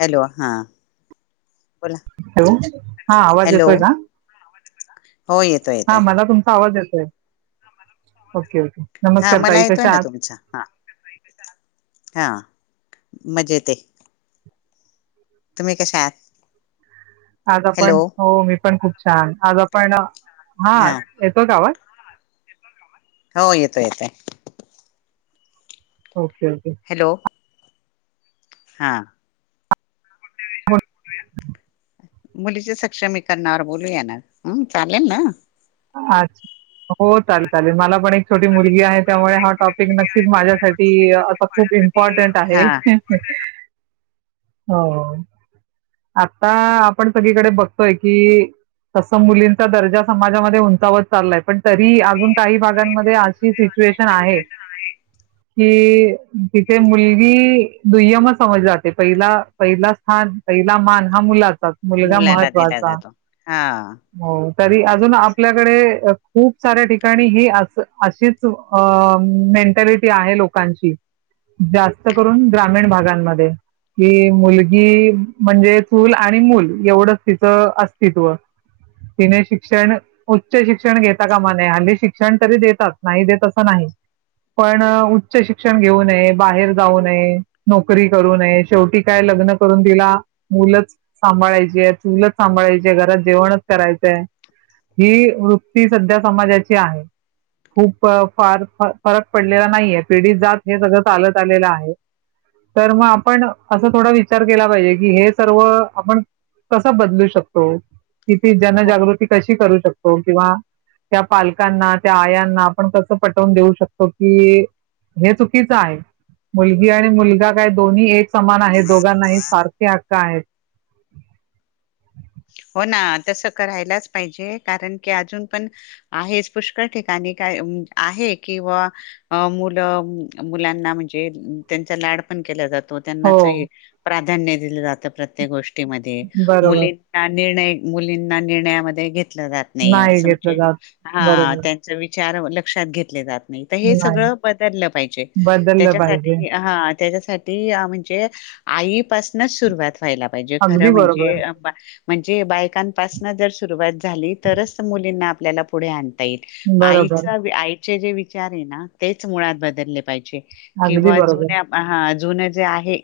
Hello, हा. बोला hello, हा आवाज हॅलो येतोय का? हो येतोय हा येतोय मला तुमचा आवाज येतोय. Okay okay. नमस्कार ताई कशा आहात? अच्छा हा. हां. मजेेतए. तुम्ही कशा आहात? आज हॅलो आपण. हो मी पण खूप छान. आज आपण, हा येतोय का आवाज? हो येतोय येतोय. Okay okay. हॅलो. हा. [unintelligible] मुलीचे सक्षमीकरणावर बोलू या ना. हं. चालेल ना? आज. हो चालेल चालेल. मला पण एक छोटी मुलगी आहे त्यामुळे हा टॉपिक नक्की- माझ्यासाठी अस खूप इम्पॉर्टंट आहे. हा हो. आत्ता आपण सगळीकडे बघतोय की, तस मुलींचा दर्जा समाज- - जा मध्ये उंचावत चाललाय. पण तरी अजून काही भागांमध्ये अशी सिच्युएशन आहे- कि तिथे मुलगी दुय्यमच समजली जाते. पहिला- पहिल स्थान, पहिला मान हा मुलाचाच. मुलगा मुलाला दिला महत्त्वाचा. जातो हा हो तरी अजून आपल्याकडे खूप साऱ्या ठिकाणी ही अशीच मेंटॅलिटी आहे. लोक- लोकांची. जास्त करून ग्रामीण भागांमध्ये. कि मुलगी म्हणजे चूल आणि मूल एवढंच तिचं अस्तित्व. तिने शिक्षण- उच्च शिक्षण घेता कामा नाही. हल्ली शिक्षण तरी देतात. नाही देत असं नाही. पण उच्च शिक्षण घेऊ नये. बाहेर जाऊ नये, नोकरी करू नये, शेवटी काय लग्न- करून तिला मुलंच सांभाळायचीय, चूलच सांभाळायचीए, घरात जेवणच करायचंय. ही वृत्ती सध्या समाजाची आहे. खूप फार फरक पडलेला नाहीये. पिढिजात हे सगळं चालत आलेलं आहे. तर मग आपण असं थोडा विचार केला पाहिजे की हे सर्व आपण कसं बदलू शकतो? किती जनजागृती कशी करू शकतो? किंवा- त्या पालकांना, त्या आयांना आपण कसं पटवून देऊ शकतो की- हे चुकीच आहे. मुलगी आणि मुलगा काय दोन्ही एक समान आहे. दोघांनाही सारखे हक्क आहेत. हो ना तसं करायलाच पाहिजे. कारण की अजून पण- आहेच. पुष्कळ ठिकाणी काय आहे किवा- अ मुलं मुलांना म्हणजे त्यांचा लाड- जातो हो त्यांनाच प्राधान्य दिलं जात प्रत्येक गोष्टीमध्ये. बरोबर मुली- निर्णय मुलींना निर्णयामध्ये घेतल जात नाही. असं घेतलं म्हणजे जात बरोबर हा- विचार लक्षात घेतले जात- नाही. तर हे नाही सगळं बदललं पाहिजे. बदललं पाहिजे त्याच्यासाठी हा- त्याच्यासाठी म्हणजे आईपासनच सुरुवात व्हायला- पाहिजे अगदी खरं बरोबर म्हणजे- म्हणजे बायकांपासन जर सुरुवात झाली तरच मुलींना आपल्याला पुढे आण- - ता येईल. आई बरोबर आईचे जे विचार आहे ना तेच मुळात बदलले पाहिजे. अगदी किंवा बरोबर जुन्या - हा जुन जे आहे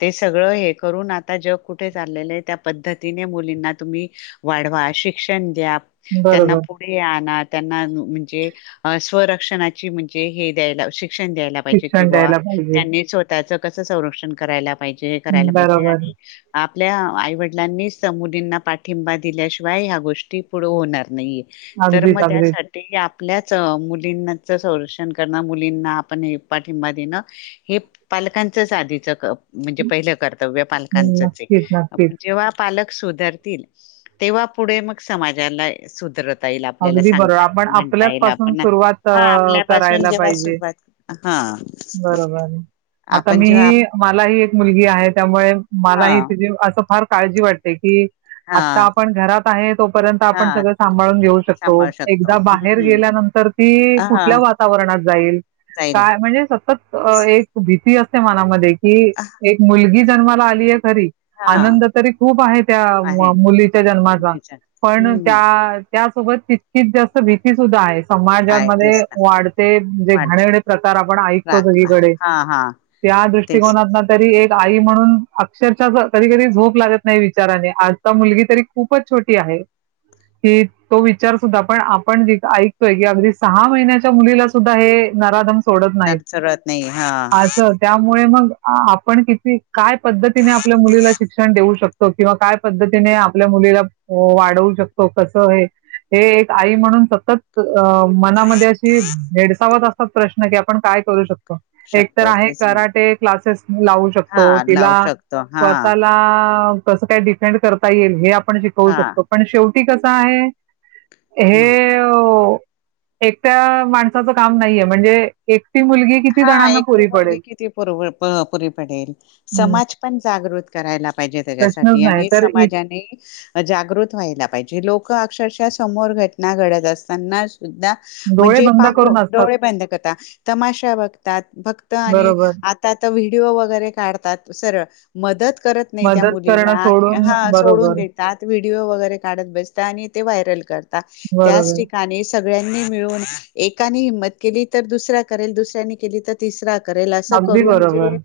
ते सगळं हे करून आता, जग कुठे चाललेलं आहे त्या पद्धतीने मुलींना तुम्ही वाढवा त्यांना, शिक्षण द्या त्यांना बरोबर पु पुढे आणा त्यांना म्हणजे स्वरक्षणाची म्हणजे हे दय दयला पाहिजे कि शिक्षण द्यायला पाहिजे त्यांनी, स्वतःच कस संरक्षण कराय पाहिजे करायला पाहिजे बरोबर आपल्या आई वडलांनी मुलींना पाठिंबा दिल्याशिवाय ह्या गोष्टी पुढे, होणार नाहीे तर अगदीच मग अगदीच त्यासाठी ते आपल्याच मुलींनाच संरक्षण करणं मुलींना, आपण हे पाठिंबा देणं. हे पालकांचच आधीचं म्हणजे पहिलं कर्तव्य हम्म, पालकांचंच नक्कीच नक्कीच जेव्हा पालक सुधरतील तेव्हा पुढे, मग समाजाला सुधरत ता येईल आपल्याला अगदी बरोबर सांगता आपण येईल, म्हणता आपल्याच येईल पासून आपण सुरुवात हा अ, आपल्यापासून करायला जेव्हा पाहिजे सुरवात हा बरोबर आता आपण जेव्हा आप मीही मलाही एक मुलगी आहे. त्यामुळे मलाही हां, तीचीे असं फार काळजी वाटते की आत्ता हां, आपण घरात आहे तोपर्यंत आपण, हां, सगळं सांभाळून घेऊ शकतो सांभाळू शकतो. एकदा हं, बाहेर हं. गेल्यानंतर ती हा कुठल्या, वातावरणात जाईल जाईल काय? म्हणजे सतत एक भीती असते, मनामध्ये की एक मुलगी जन्माला आली आहे खरी हा आनंद तरी खूप आहे त्या आहे मुलीच्या जन्माचा मुलीच्या पण हम्म त्या त्यासोबत तितकीच जास्त, भीती सुद्धा आहे. आहे समाजामध्ये तेच ना वाढते म्हणजे घाणेरडे, प्रकार आपण ऐकतो सगळीकडे. हा-हा त्या दृष्टिकोनात तरी एक आई म्हणून अक्षरशः कधी-कधी, झोप लागत नाही. विचाराने आजचा मुलगी तरी खूपच छोटी आहे. की तो वि विचार सुद्धा पण आपण ज ऐकतोय, की अगदी सहा महिन्याच्या मुलीला सुद्धा हे नराधम सोडत नाही सरत नाही हा आज त्यामुळे मग आपण किती काय पद्धतीने, आपल्या मुलीला शिक्षण देऊ शकतो. किंवा काय पद्धतीने आपल्या मुलीला वाढवू शकतो कसं हे हे एक आई म्हणून सतत अ मनामध्ये अशी भेडसावत अस प्रश्न की आपण काय करू शकतो. एक तर शकतो आहे तेच ना कराटे क्लासेस लावू शकतो, हा लावू तिला शकतो हा स्वतःला कसं काय डिफेंड करता येईल हे आपण, शिकवू हा शकतो पण शेवटी कसं आहे. म हे एकट्या माणसाचं काम नाहीये, म्हणजे एकटी मुलगी किती हा जणांना एकटी पुरी मुलगी, पडेल? किती पुर पुरी पडेल. समाज पण जागृत करायला, पाहिजे प्रश्नच त्याच्यासाठी नाही आणि तर इत- समाजाने. जागृत व्हायला पाहिजे, लोक अक्षरश समोर घटना घडत असताना सुद्धा डोळे म्हणजे बंद पाहून करून असतात डोळे बंद कर, तमाशा बघतात फक्त आणि बरोबर आता व्हिडिओ वगैरे, काढतात सरळ मदत करत नाही त्या मदत करणं मुलीला, सोडून हा सोडून बरोबर देतात व्हिडिओ, वगैरे काढत बसतात आणि ते व्हायरल करतात. त्याच बरोबर ठिकाणी. सगळ्यांनी मिळून एका ने हिंमत केली, तर दुसरा करेल दुसऱ्यानी केली तर तिसरा करेल असं, अगदी करून बरोबर जे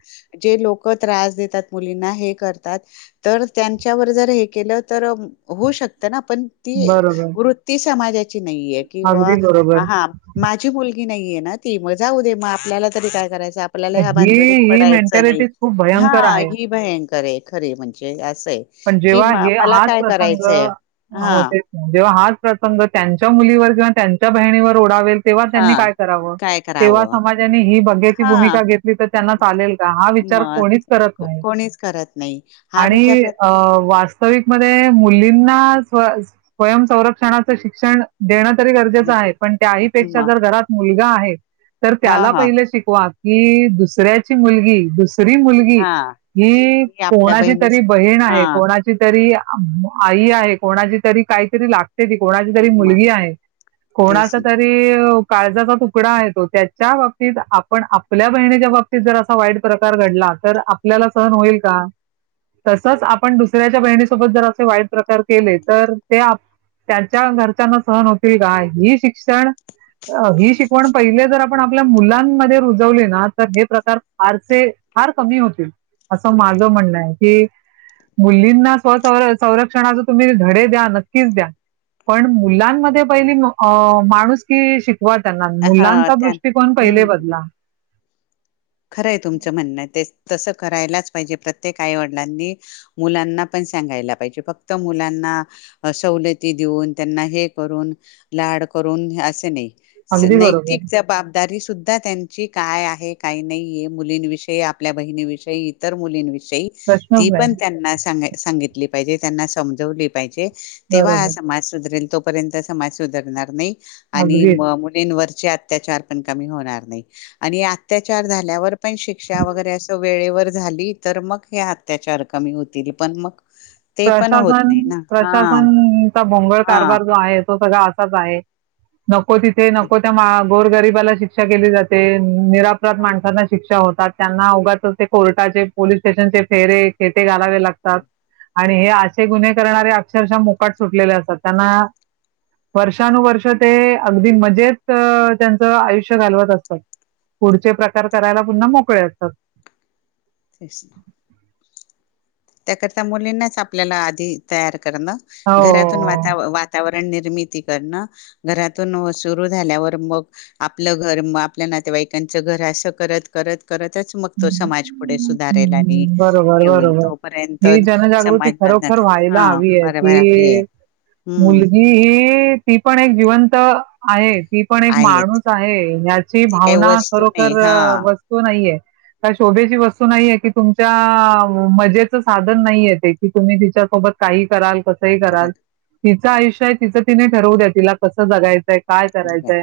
जे लोक, त्रास देतात मुलींना हे करतात. तर त्यांच्यावर जर हे केलं, तर होऊ शकत ना आपण बरोबर वृत्ती समाजाची नाही, ये किंवा अगदी हा बरोबर हा आपण माझी मुलगी नाहीये, ना ती मग जाऊ दे मग आपल्याला तरी काय करायचं आपल्याला ह्या ही भानगडीत ही पडायचं नाही मेंटॅलिटी खूप हा भयंकर आहे ही भयंकर आहे खरी म्हणजे असं आहे पण कि जेव्हा हे मला हाच काय प्रसंग करायचंय हा होते जेव्हा हाच प्रसंग त्यांच्या मुलीवर किंवा त्यांच्या बहिणीवर ओढवलेला तेव्हा हा त्यांनी काय करावं काय तेव्हा करावं समाजाने ही बघ्याची हा भूमिका घेतली तर त्यांना चालेल का हा विचार मग कोणीच करत को- नाही कोणीच करत नाही हा विचार आणि प्रत वास्तविक मध्ये मुलींना स्वयं संरक्षणाचं शिक्षण देणं तरी गरजेचं म आहे पण त्या ही पेक्षा जर घरात मुलगा आहेत तर हा त्याला हा पहिलं शिकवा की दुसऱ्याची मुलगी दुसरी मुलगी हा ही आपल्या कोणाची तरी बहिणीच बहीण आहे हा कोणा तरी आई आहे कोणाची तरी काहीतरी लागते कोणाची तरी मग मुलगी आहे कोणाच तेच त ना काळजाचा तुकडा आहे तो त्याच्या बाबतीत आपण आपल्या बहिणीच्या बाबतीत तसंच काही वाईट प्रकार घडला तर आपल्याला सहन होईल का आपण दुसऱ्याच्या बहिणीसोबत जर असे वाईट प्रकार केले तर ते त्यांच्या घरच्यांना सहन होतील का ही शिक्षण ही शिकवण पहिले जर पण आपल्या मुलांमध्ये रुजवले ना तर हे प्रकार फारसे फार कमी होतील असं माझं म्हणणं आहे की मुलींना स्व संरक्षणाचे तुम्ही धडे द्या नक्कीच द्या पण मुलांमध्ये पहिली माणूसकी शिक वा त्यांना हा मुलांचा त्या दृष्टिकोन पहिले हम्म बदला खरंय तुमचं म्हणणं ते तसं करायलाच पाहिजे प्रत्येक आईवडिलांनी मुलांना पण सांगायला पाहिजे फक्त मुलांना सवलती देऊन त्यांना हे करून लाड करून असे नाही अगदी नैतिक बरोबर. जबाबदारी सुद्धा त्यांची काय आहे काही नाहीय मुलींविषयी आपल्या बहिणीविषयी इतर मुलींविषयी ती प्रश्नच पण नाही. त्यांना सांगितली पाहिजे त्यांना समजवली पाहिजे तेव्हा हा बरोबर. समाज सुधरेल तोपर्यंत समाज सुधरणार नाही आणि अगदी. मुलींवर अतचार पण क होणार नाही आणि अत्याचार झाल्यावर पण शिक्षा वगैरे असं वेळेवर झाली तर मग हे अत्याचार कमी होतील पण मग ते पण होत प्रशासन नाही ना हा प्रशासनचा भोंगळ हा कारभार जो आहे तो सगळा असाच आहे नको तिथे तेच नको त्या गोर गरीबाला शिक्षा केली जाते निरापराध मग माणसांना शिक्षा होतात त्यांना उगाचच ते कोर्टाचे पोलीस स्टेशनचे फेरे खेटे घालावे लागते हां आणि हे असे गुन्हे करणारे अक्षरशः मुकाट सुटलेले असतात त्यांना वर्षानुवर्ष ते अगदी मजेत त्यांचं आयुष्य घालवत असतात पुढचे प्रकार करायला पुन्हा मोकळे असतात क्रैष्ण त्याकरता मुलींनाच आपल्याला आधी तयार करणं घरातून हो वातावरण निर्मिती करणं घरातून सुरू झाल्यावर मग आपलं घर म आपल्या नातेवाईकांचं घर असं करत करत करतच मग तो समाज पुुढे हं, सुधारेल आणि बरोबर, होईल बरोबर. तो ही जनजागृती खरोखर व्हायला हा हवी आहे बरोबर आहे की हम्म मुलगी ही ती पण एक जिवंत आहे ती पण एक आहे माणूस आहे या्याची ते काही भावना वस्तू खरोखर नाही हा वस्तू नाहीये काय शोभेची वस्तू नाही आहेे की तुमच्या मजेचं साधन नाहीये ते की तुम्ही तिच्यासोबत काही कराल कस कसंही कराल परत तिचं आयुष्य आहे तिचं तिने ठरवू द्या, तिला कसं जगायचं आहे, काय करायचं जगाय आहे.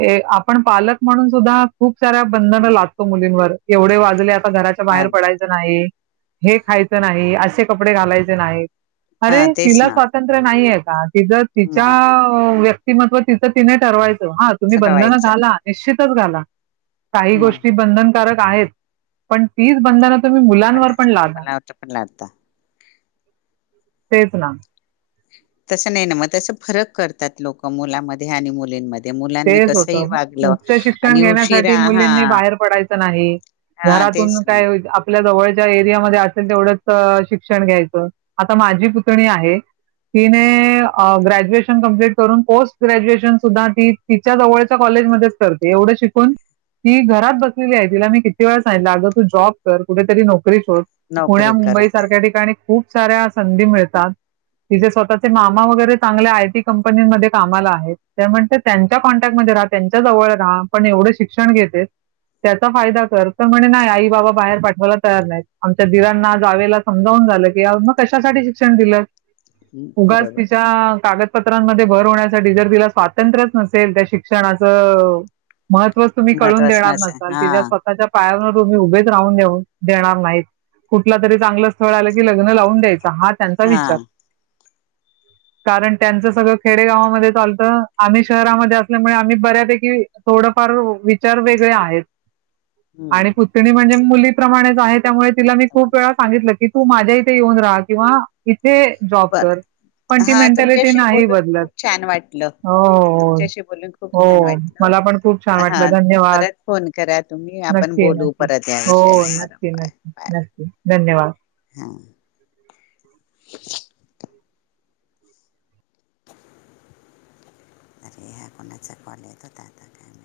हे आपण पालक म्हणून सुद्धा खूप साऱ्या बंधन मग लादतो मुलींवर एवढे वाजले आता घराच्या बाहेर वाढला पडायच नाही हे खायचं नाही, असे कपडे घालायचे नाही, अरे हा तेच तिला ना स्वा तंत्र नाहीये का? तिज तिच्या मग व्यक्तिमत्व तिचं तिने ठरवायचं हा तुम्ही बंधन सगवायचा घाला निश्चितच घाला काही मग गोष्टी बंधनकारक आहेत. पण तीच बंधन [unintelligible] मला आता मला आता तेच ना. तसं नाही ना म तसं फरक करतात लोक मुलामध्ये आणि मुलींम तेच होतं उच्च शिक्षण आणि उशिरा घेण्यासाठी हा मुलींनी बाहेर पडायचं नाही, हा तेच घरातून ना काय आप आपल्या जवळच्या एरियामध्ये असेल तेवढंच शिक्षण घ्यायचं, आता माझी पुतणी आहे, तिने अ ग्रॅज्युएशन कंप्लीट करून, पोस्ट ग्रॅज्युएशन सुद्धा ती तिच्या जवळच्या कॉलेजमध्येच करते एवढं शिकून ती घरात बसलेली आहे तिला मी किती वेळा सांगितलं आगं तू जॉब कर कुठेतरी नोकरी शोध पुण्या नोकरी मुंबई करत आहे सारख्या ठिकाणी खूप साऱ्या संधी मिळतात. तिचेे स्वतःचे मामा वगैरे चांगल्या आय. टी. कंपनीमध्ये कामाला आहेत. ते म्हणतात त्यांच्या कॉन्टॅक्टमध्ये राहा त्यांच्या जवळ राहा पण एवढ शिक्षण घेतेस त्याचा फायदा कर तं म्हणे नाही आई बाबा बाहेर पाठवायला तयार नाहीत आमच्या दिरांना जावेला समजावून झालं की आओ मग कशासाठी शिक्षण दिलं? हम्म, उगाच बरोबर आहे तिच्या कागदपत्रांमध्ये भर होण्यासाठी जर तिला स्वातंत्रच नसेल त्या शिक्षणाच महत्वचं तुम्ही कळून महत्वाच देणार नस नसाल हा तिच्या स्वः ताच्या पायावर तुम्ही उभेच राहून देऊन देणार नाही कुठला तरी चांगलं स्थळ आलं की लग्न लावून द्यायचं हा त्याचा विचार कारण त्यांच सगळं खेडे गावामध्ये चालतं आम्ही शहरामध्ये असल्यामुळे आम्ही बऱ्यापैकी थोडं फार विचार वेगळे आहेत. आणि हम्म पुतणी म्हणजे मुलीप्रमाणेच आहे, त्यामुळे तिला मी खूप वेळा सांगितलं की तू माझ्या इथे येऊन राहा किंवा इथे जॉब बर कर पण ती हा मेंटॅलिटी तुमच्याशी नाही बोलून बदलत खूप छान वाटलं हो. हो तुमच्याशी बोलून खूप छान हो वाटलं मला पण खूप छान हा वाटलं धन्यवाद परत फोन करा तुम्ही आपण नक्की न बोलू क्की परत या हो विषयावर. बरं नक्की बाय नक्की बाय नक्की धन्यवाद. हां. [inaudible] [inaudible] आताचे कोणाच कोण येत का आता [unintelligible]